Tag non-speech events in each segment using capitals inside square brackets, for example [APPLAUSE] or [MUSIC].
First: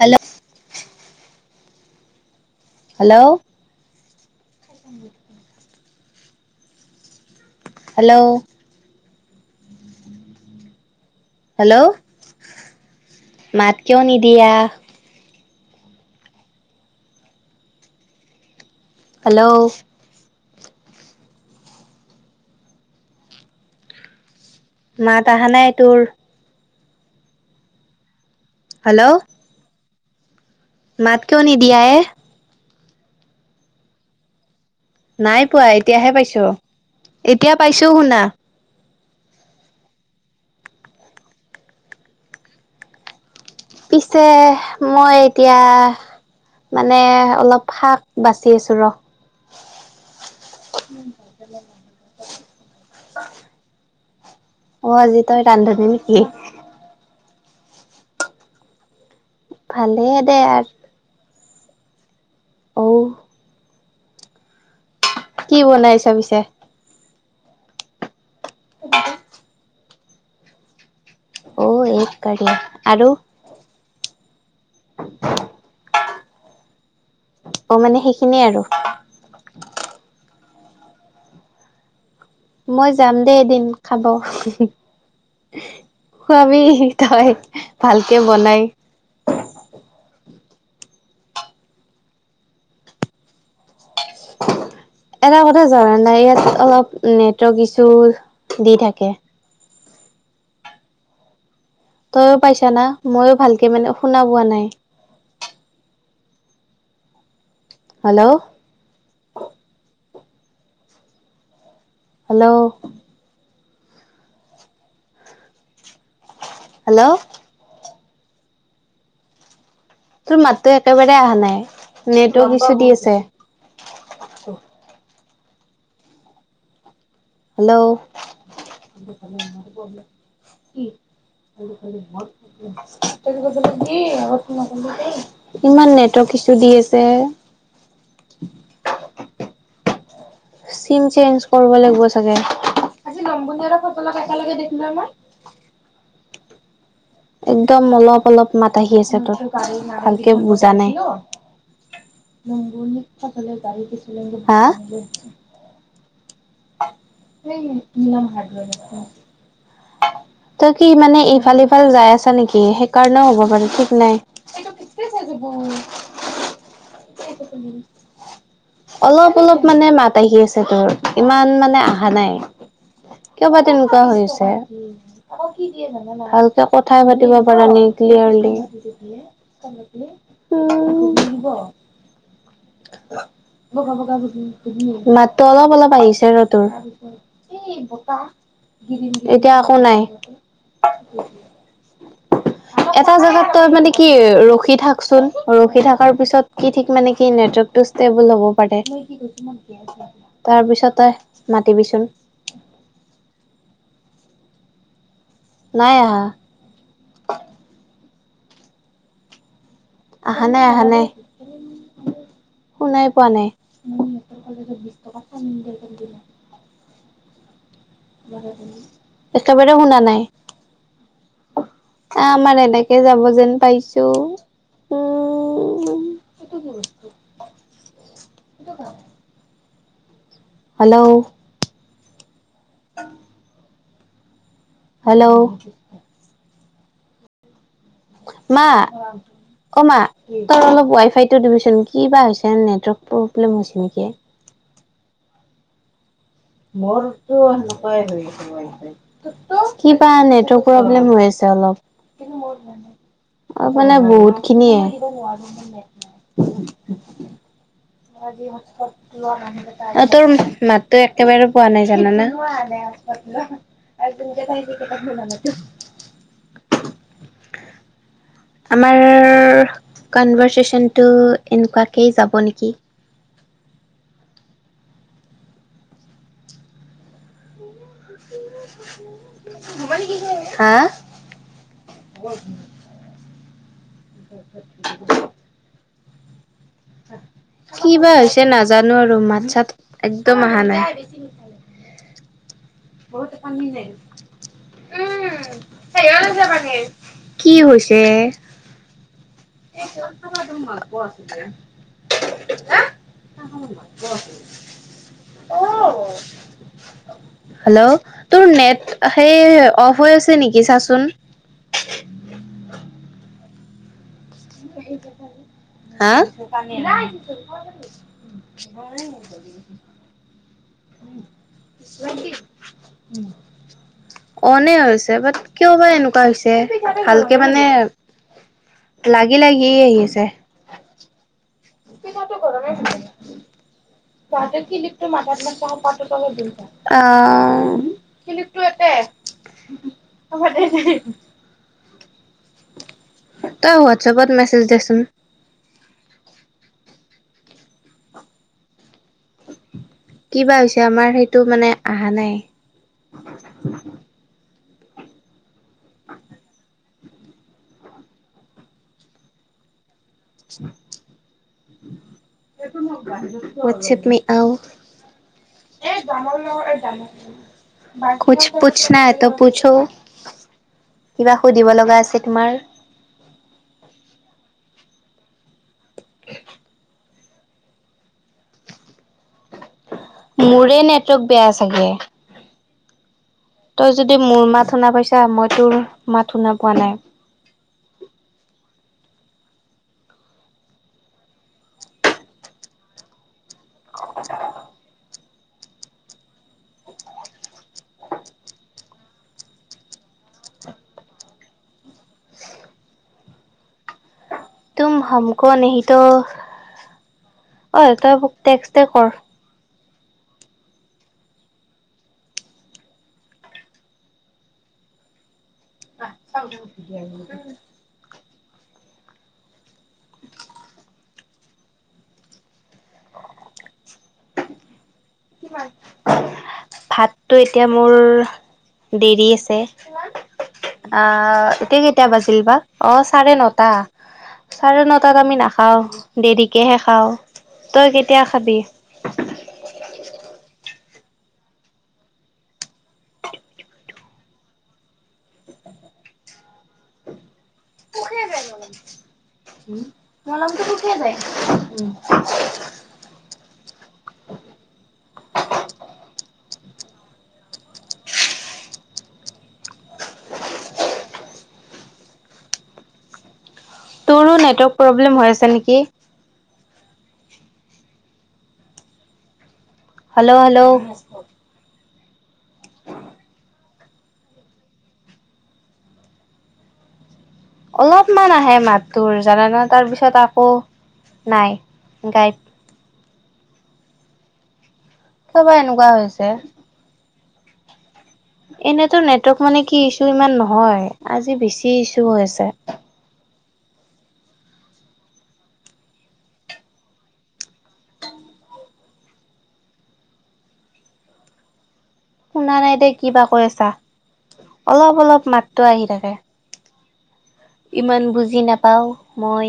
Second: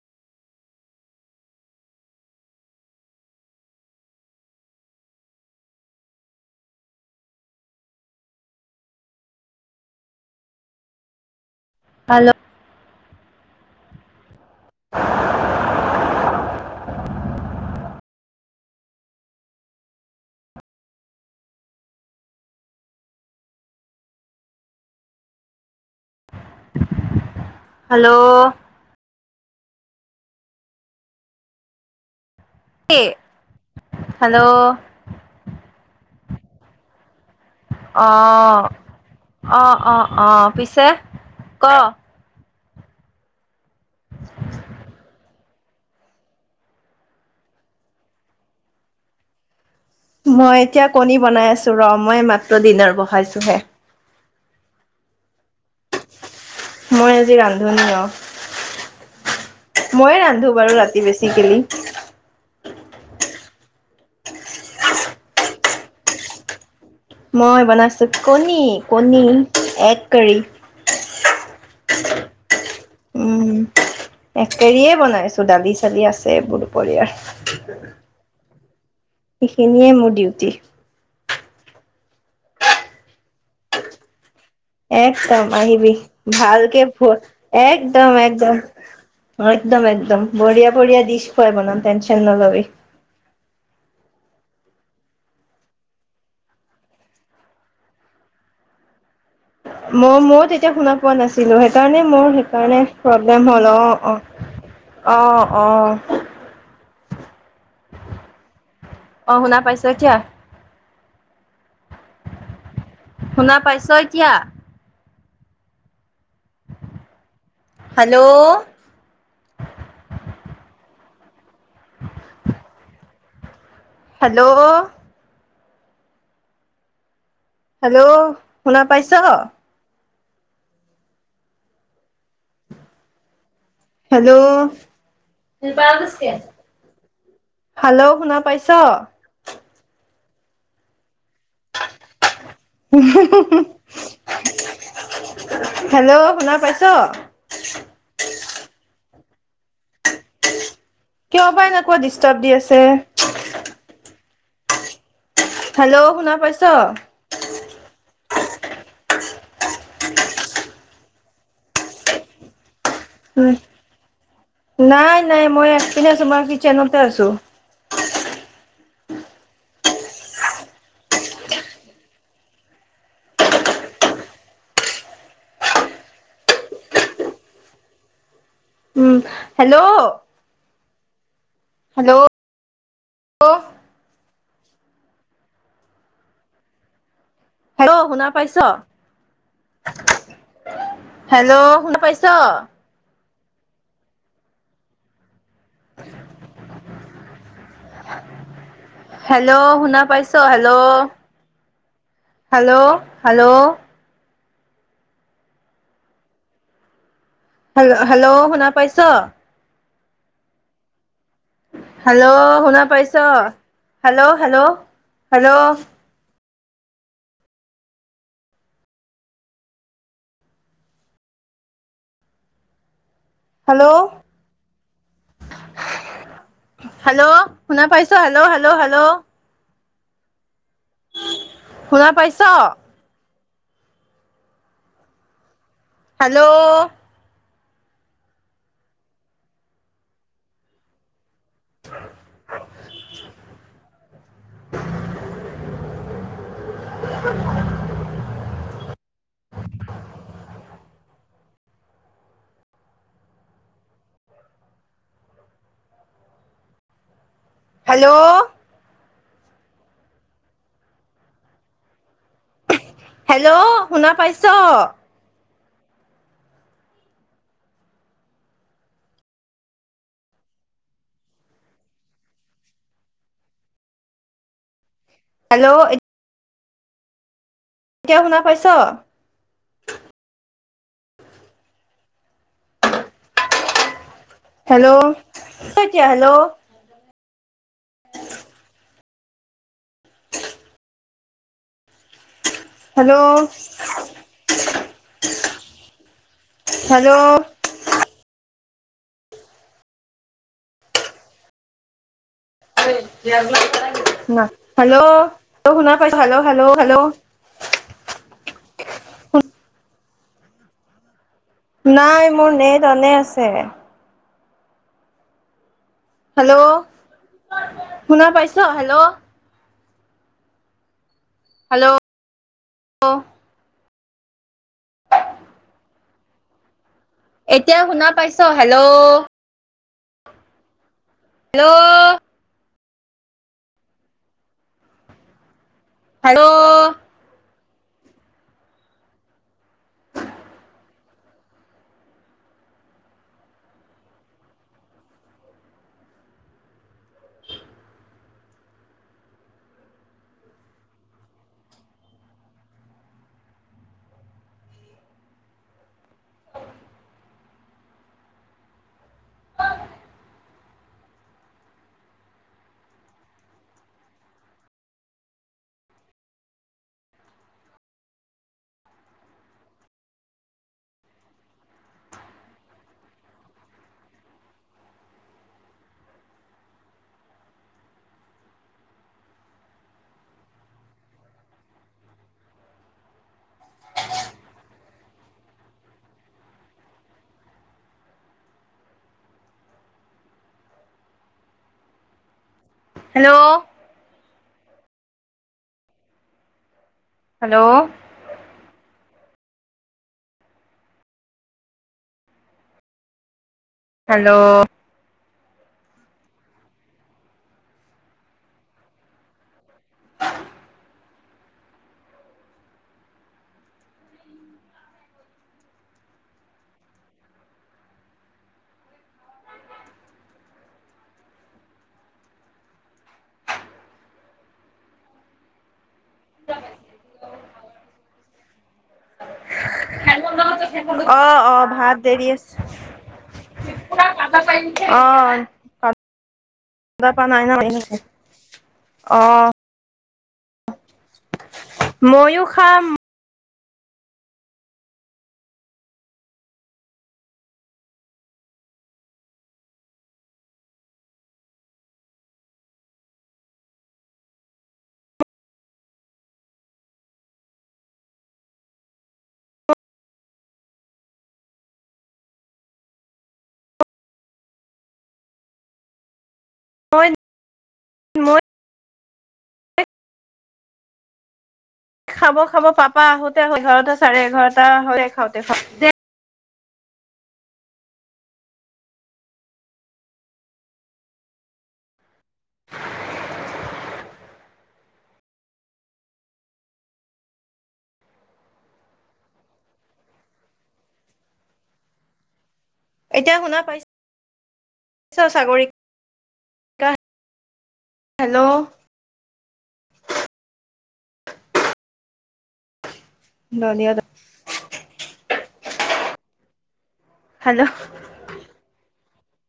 Hello? Hello. Hello. Hello? Hello মাত কিয় নিদ দিয়া হেল্ল' মাত আহা নাই তোৰ হেল্ল' হেল্ল' মাত কিয় নিদিয়া এ হেল্ল' নাই পোৱা এতিয়াহে পাইছো এতিয়া পাইছো অ শুনা অ অ অ পিছে ক পিছে মই এতিয়া মানে অলপ শাক বাচি আছোঁ ৰ মই এতিয়া কণী বনাই আছো ৰ মই মাত্ৰ দিনাৰ বহাইছো হে। অ আজি তাইত পানধবি নে নেকি? জি ৰান্ধনী অ। ভালে ময়ে দে ৰান্ধো বাৰু ৰাতি বেছিকেলি। [INAUDIBLE] অ কি বনাইছা পিছে? মই বনাইছোব কণী কণী এক কৰি অ এক কাৰি। আৰু এক্ কেেয়ে বনাইছো দালি চালি আছো স বলপয়াৰ অ মানে সেইখিনিয়ে আৰু সেইখিনিয়ে মোৰ ডিউটি মই যাম দেেই এদিন খাব একদম আহিবি খোৱাবি ভালকে তই একদম ভালকে একদম বনাই। একদম একদম বঢ়িয়া বঢ়িয়া দিশ মনাম েনশন ন লবি এটা কথা জৰা নাই ইয়াত অলপ নেটৱৰ্ ইছু দি থাকে মই মই তেতিয়া শুনা পোৱা নাছিলো সেইকাৰণে মোৰ তইও পাইছা সেইকাৰণে না মইও প্ৰব্লেম ভালকে হ'ল অ মানে অ শুনা পোৱা নাই। অ অ হেল্ল' অ শুনা পাইছা কিয় হেল্ল' শুনা পাইছ এতিয়া হেল্ল' হেল্ল' তোৰ মাতো একেবাৰে আহা নাই নেটৱৰ্ক ইছু দি আছে হেল্ল' হেল্ল' শুনা পাইছ কি হেল্ল' ইমান নেটৱৰ্ক ইছু দি আছে হেল্ল' শুনা পাইছ চিম চেঞ্জ কৰিব লাগিব চাগে। হেল্ল অাৰ পাই [UNINTELLIGIBLE] একদম অলপ অলপ মাত আহি আছে তোৰ ভালকে বুজ কিয় বা এনেকুৱা দিছে লুংগুৰ নি পচলে গা়ি দিছো [UNINTELLIGIBLE] হা হেল্ল' শুনা পাইছ স নলাম হাৰ্ডোৰ [UNINTELLIGIBLE] তই কি মানে ইফাল সিফাল যাই আছা নেকি সেইকাৰণেও হ'ব উ পাৰে ঠিক নাই। নাই নাই মই একপিনে তোমাৰ কিচেনতে আছো অলপ অলপ মানে মাত আহি আছে তোৰ ইমান মানে আহা নাই কিয় বা তেনেকুৱা হৈ আছে ভালকে কথাই পাতিব পাৰা নাই ক্লিয়াৰলি উম হেল্ল' উ হেল্ল' হেল্ল' [UNINTELLIGIBLE] মাতটো অলপ অলপ আহিছে ৰ তোৰ। হেল্ল' শুনা পাইছ? [UNINTELLIGIBLE] এতিয়া একো নাই হেল্ল' শুনা পাইছ? এটা জেগাত তই মানে কি ৰখি থাকচোন। ৰখি থকাৰ পিছত কি ঠিক মানে নেটৱৰ্কটো ষ্টেবল হব পাৰে হেল্ল' শুনা পাইছ? হেল্ল' তাৰপিছতে মাতিবিচোন। হেল্ল' হেল্ল' নাই আহা হেল্ল হেল্ল' শুনা পাইছ আহা নাই আহা হেল্ল' শুনা শুনাই পাইছ পোৱা নাই হেল্ল' হেল্ল' হেল্ল' একেবাৰে শুনা নাই আমাৰ এনেকে যাব যে হেল্ল' পাইছো হেল্ল' শুনা পাইছ? হেল্ল' হেল্ল' হেল্ল' হেল্ল' শুনা পাইছ অ [UNINTELLIGIBLE] হেল্ল'। হেল্ল'। মা অ মা তই অলপ ৱাই ফাই।। টো দিবিচোন। কি বা হৈছে নেটৱৰ্ক প্ৰব্লেম হৈছে নেকি। [INAUDIBLE] মোৰ টো এনেকুৱাই হৈ আছে প্ৰব্লেম কিবা নেটৱৰ্ক প্ৰব্লেম হৈ আছে। অলপ অ মানে বহুত খিনিয়ে।। [UNINTELLIGIBLE] হেল্ল' অ' তোৰ মাতটো একেবাৰে পোৱা নাই জানানে? হেল্ল' শুনা পাইছ? [UNINTELLIGIBLE] আমাৰ কনভাৰ্চেচনটো এনেকুৱাকেই যাব নেকি? হেল্ল'। এতিয়া শুনা পাইছ? হা। Hello hello. কি বা হৈছে নাজানো আৰু মাত চাত একদম অহা নাই। উ হেল্ল' হেল্ল' কি হৈছে। এই কাষৰ মানুহ হয় কোৱা? হেল্ল' শুনা পাইছা নে? হেল্ল' হেল্ল' হেল্ল' হেল্ল' তোৰ নেট সেই শু।। [UNINTELLIGIBLE] নেকি চাচোন। নাই মোৰ নেট অনে আছে। সেইয়া। [INAUDIBLE] হা।। [INAUDIBLE] [UNINTELLIGIBLE] হেল্ল' শুনা পাইছ হেল্ল' হেল্ল' অনে হৈছে বাট কিয় বা এনেকুৱা হৈছে। ভালকে মানে এতিয়া শুনা পাইছ? হেল্ল' লাগি লাগি আহি।। হৈছে। হেল্ল পিঠাটো গৰমেই পায়। ততে কি লিপটো মাকাত ম প [INAUDIBLE] কাপোৰ -চাপোৰ হেল্ল' ধুলি নাই? অ কিলিপটো একে হ'ব দে।। তই হোৱাটছেপত মেছেজ দেচোন। কিবা হৈছে আমাৰ সেইটো মানে আহা নাই। আ [INAUDIBLE] কুছ বি আও পুছ পুছ নাই ত পুছো কিবা সুধিব লগা আছে তোমাৰ মোৰে নেটৱৰ্ক বেয়া চাগে তই যদি মোৰ মাত শুনা পাইছা মই তোৰ মাত শুনা পোৱা নাই হেল্ল' [INAUDIBLE] হেল্ল' হেল্ল' কোন সেইটো অ তই মোৰ টেক্সটো কৰ [INAUDIBLE] ভাতো এতিয়া মোৰ দেৰি আছে। হেল্ল' অ অ অহ এতিয়া ভাত কেইটা দেৰি বাজিল আছে বা অ চাৰে নটা অ চাৰে অ নটাত আমি নাখাও দেৰিকেহে কান্দা খাও। পা নাই ন তই কেতিয়া খাবি? অ মইও খাম। [UNINTELLIGIBLE] তোৰো নেটৱৰ্ক প্ৰব্লেম হৈ আছে নেকি? মই মই [UNINTELLIGIBLE] হেল্ল' হেল্ল'। খাব খাব পাপা আহোতে এঘাৰটা-চাৰে এঘাৰটা হয় খাওতে খাওতে অলপমান আহে মাতটোৰ জানানে তাৰপিছত আকৌ নাই গায়াপ। কিয় বা এনেকুৱা হৈছে। এনেটো নেটৱৰ্ক মানে কি, ইছু ইমান নহয় আজি বেছিয়ে ইছু হৈ আছে। এতিয়া শুনা পাইছ--চাগৈ হেল্ল' শুনা নাই দেই। কিবা কৈ আছা ধনিয় অলপ অলপ মাত তেওঁ আহি থাকে। হেল্ল' ইমান বুজি নাপাও। মই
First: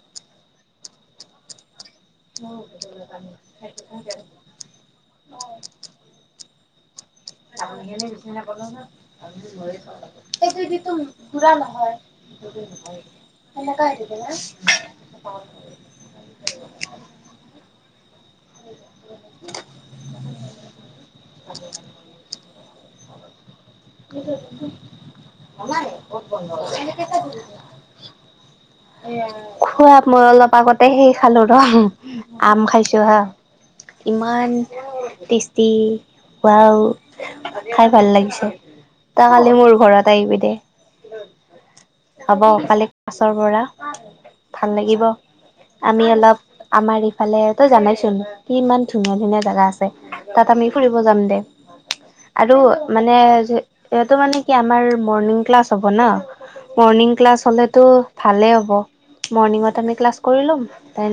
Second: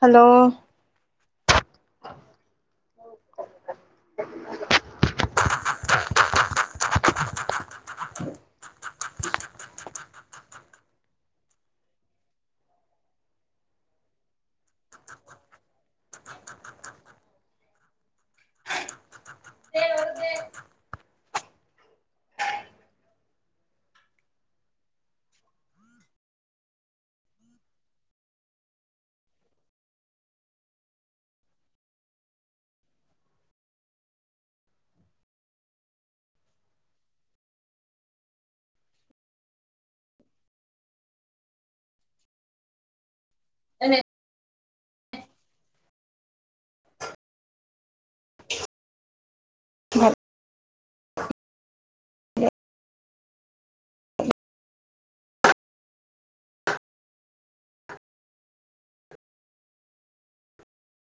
হেল্ল' [UNINTELLIGIBLE] সেইটো দিনটো ঘুৰা নহয়নোই ন [UNINTELLIGIBLE] দে হ'ল দে খোৱা মই অলপ আগতে সেই খালো ৰ আম খাইছো হা ইমান টেষ্টি হোৱাও খাই ভাল লাগিছে তই কালি মোৰ ঘৰত আহিবি দে হব কালি মাছৰ পৰা ভাল লাগিব আমি অলপ আমাৰ ইফালে তই জানৈইচোন ইমান ধুনীয়া ধুনীয়া জেগা আছে তাত আমি ফুৰিব যাম দে আৰু মানে এইতো মানে কি আমাৰ মৰ্ণিং ক্লাছ হ'ব ন মৰ্ণিং ক্লাছ হ'লেতো ভালেই হ'ব মৰ্ণিঙত আমি ক্লাছ কৰি লোদেন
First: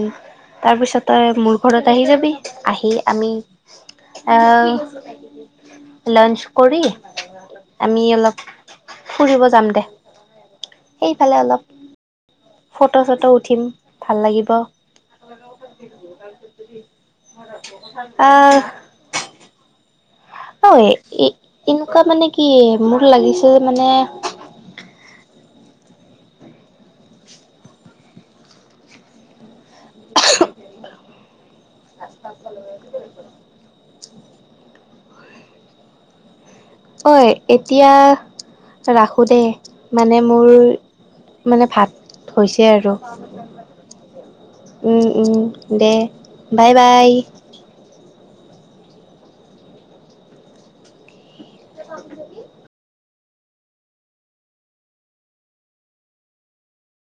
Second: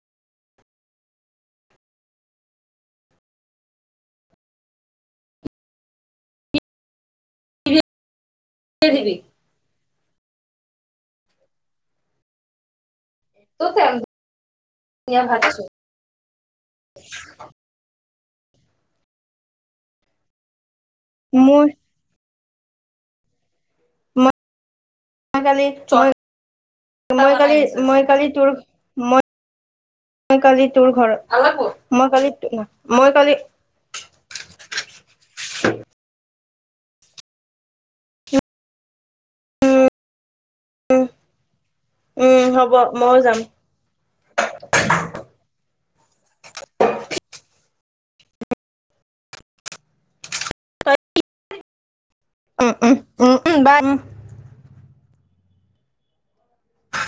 তাৰপিছতে মোৰ ঘৰত তই আহি যাবি আহি আমি অ লাঞ্চ কৰি আমি অলপ ফুৰিব যাম দে সেইফালে অলপ কত ফটো চটো উঠিম ভাল লাগিব। [INAUDIBLE] আ হয় এ মোৰ এনেকুৱা মানে কি মোৰ লাগিছে মানে মই কালি জয় তামালে কালি মই কালি তোৰ মই মই কালি তোৰ ঘৰ ভালা কোত মই কালি মই কালি [INAUDIBLE] ঐ এতিয়া ৰা হো দে মানে মোৰ মানে ভাত উম হৈছে হ'ব আৰু। মইও যাম উ উম দে বাই বাই। তই [UNINTELLIGIBLE] উ উম বাই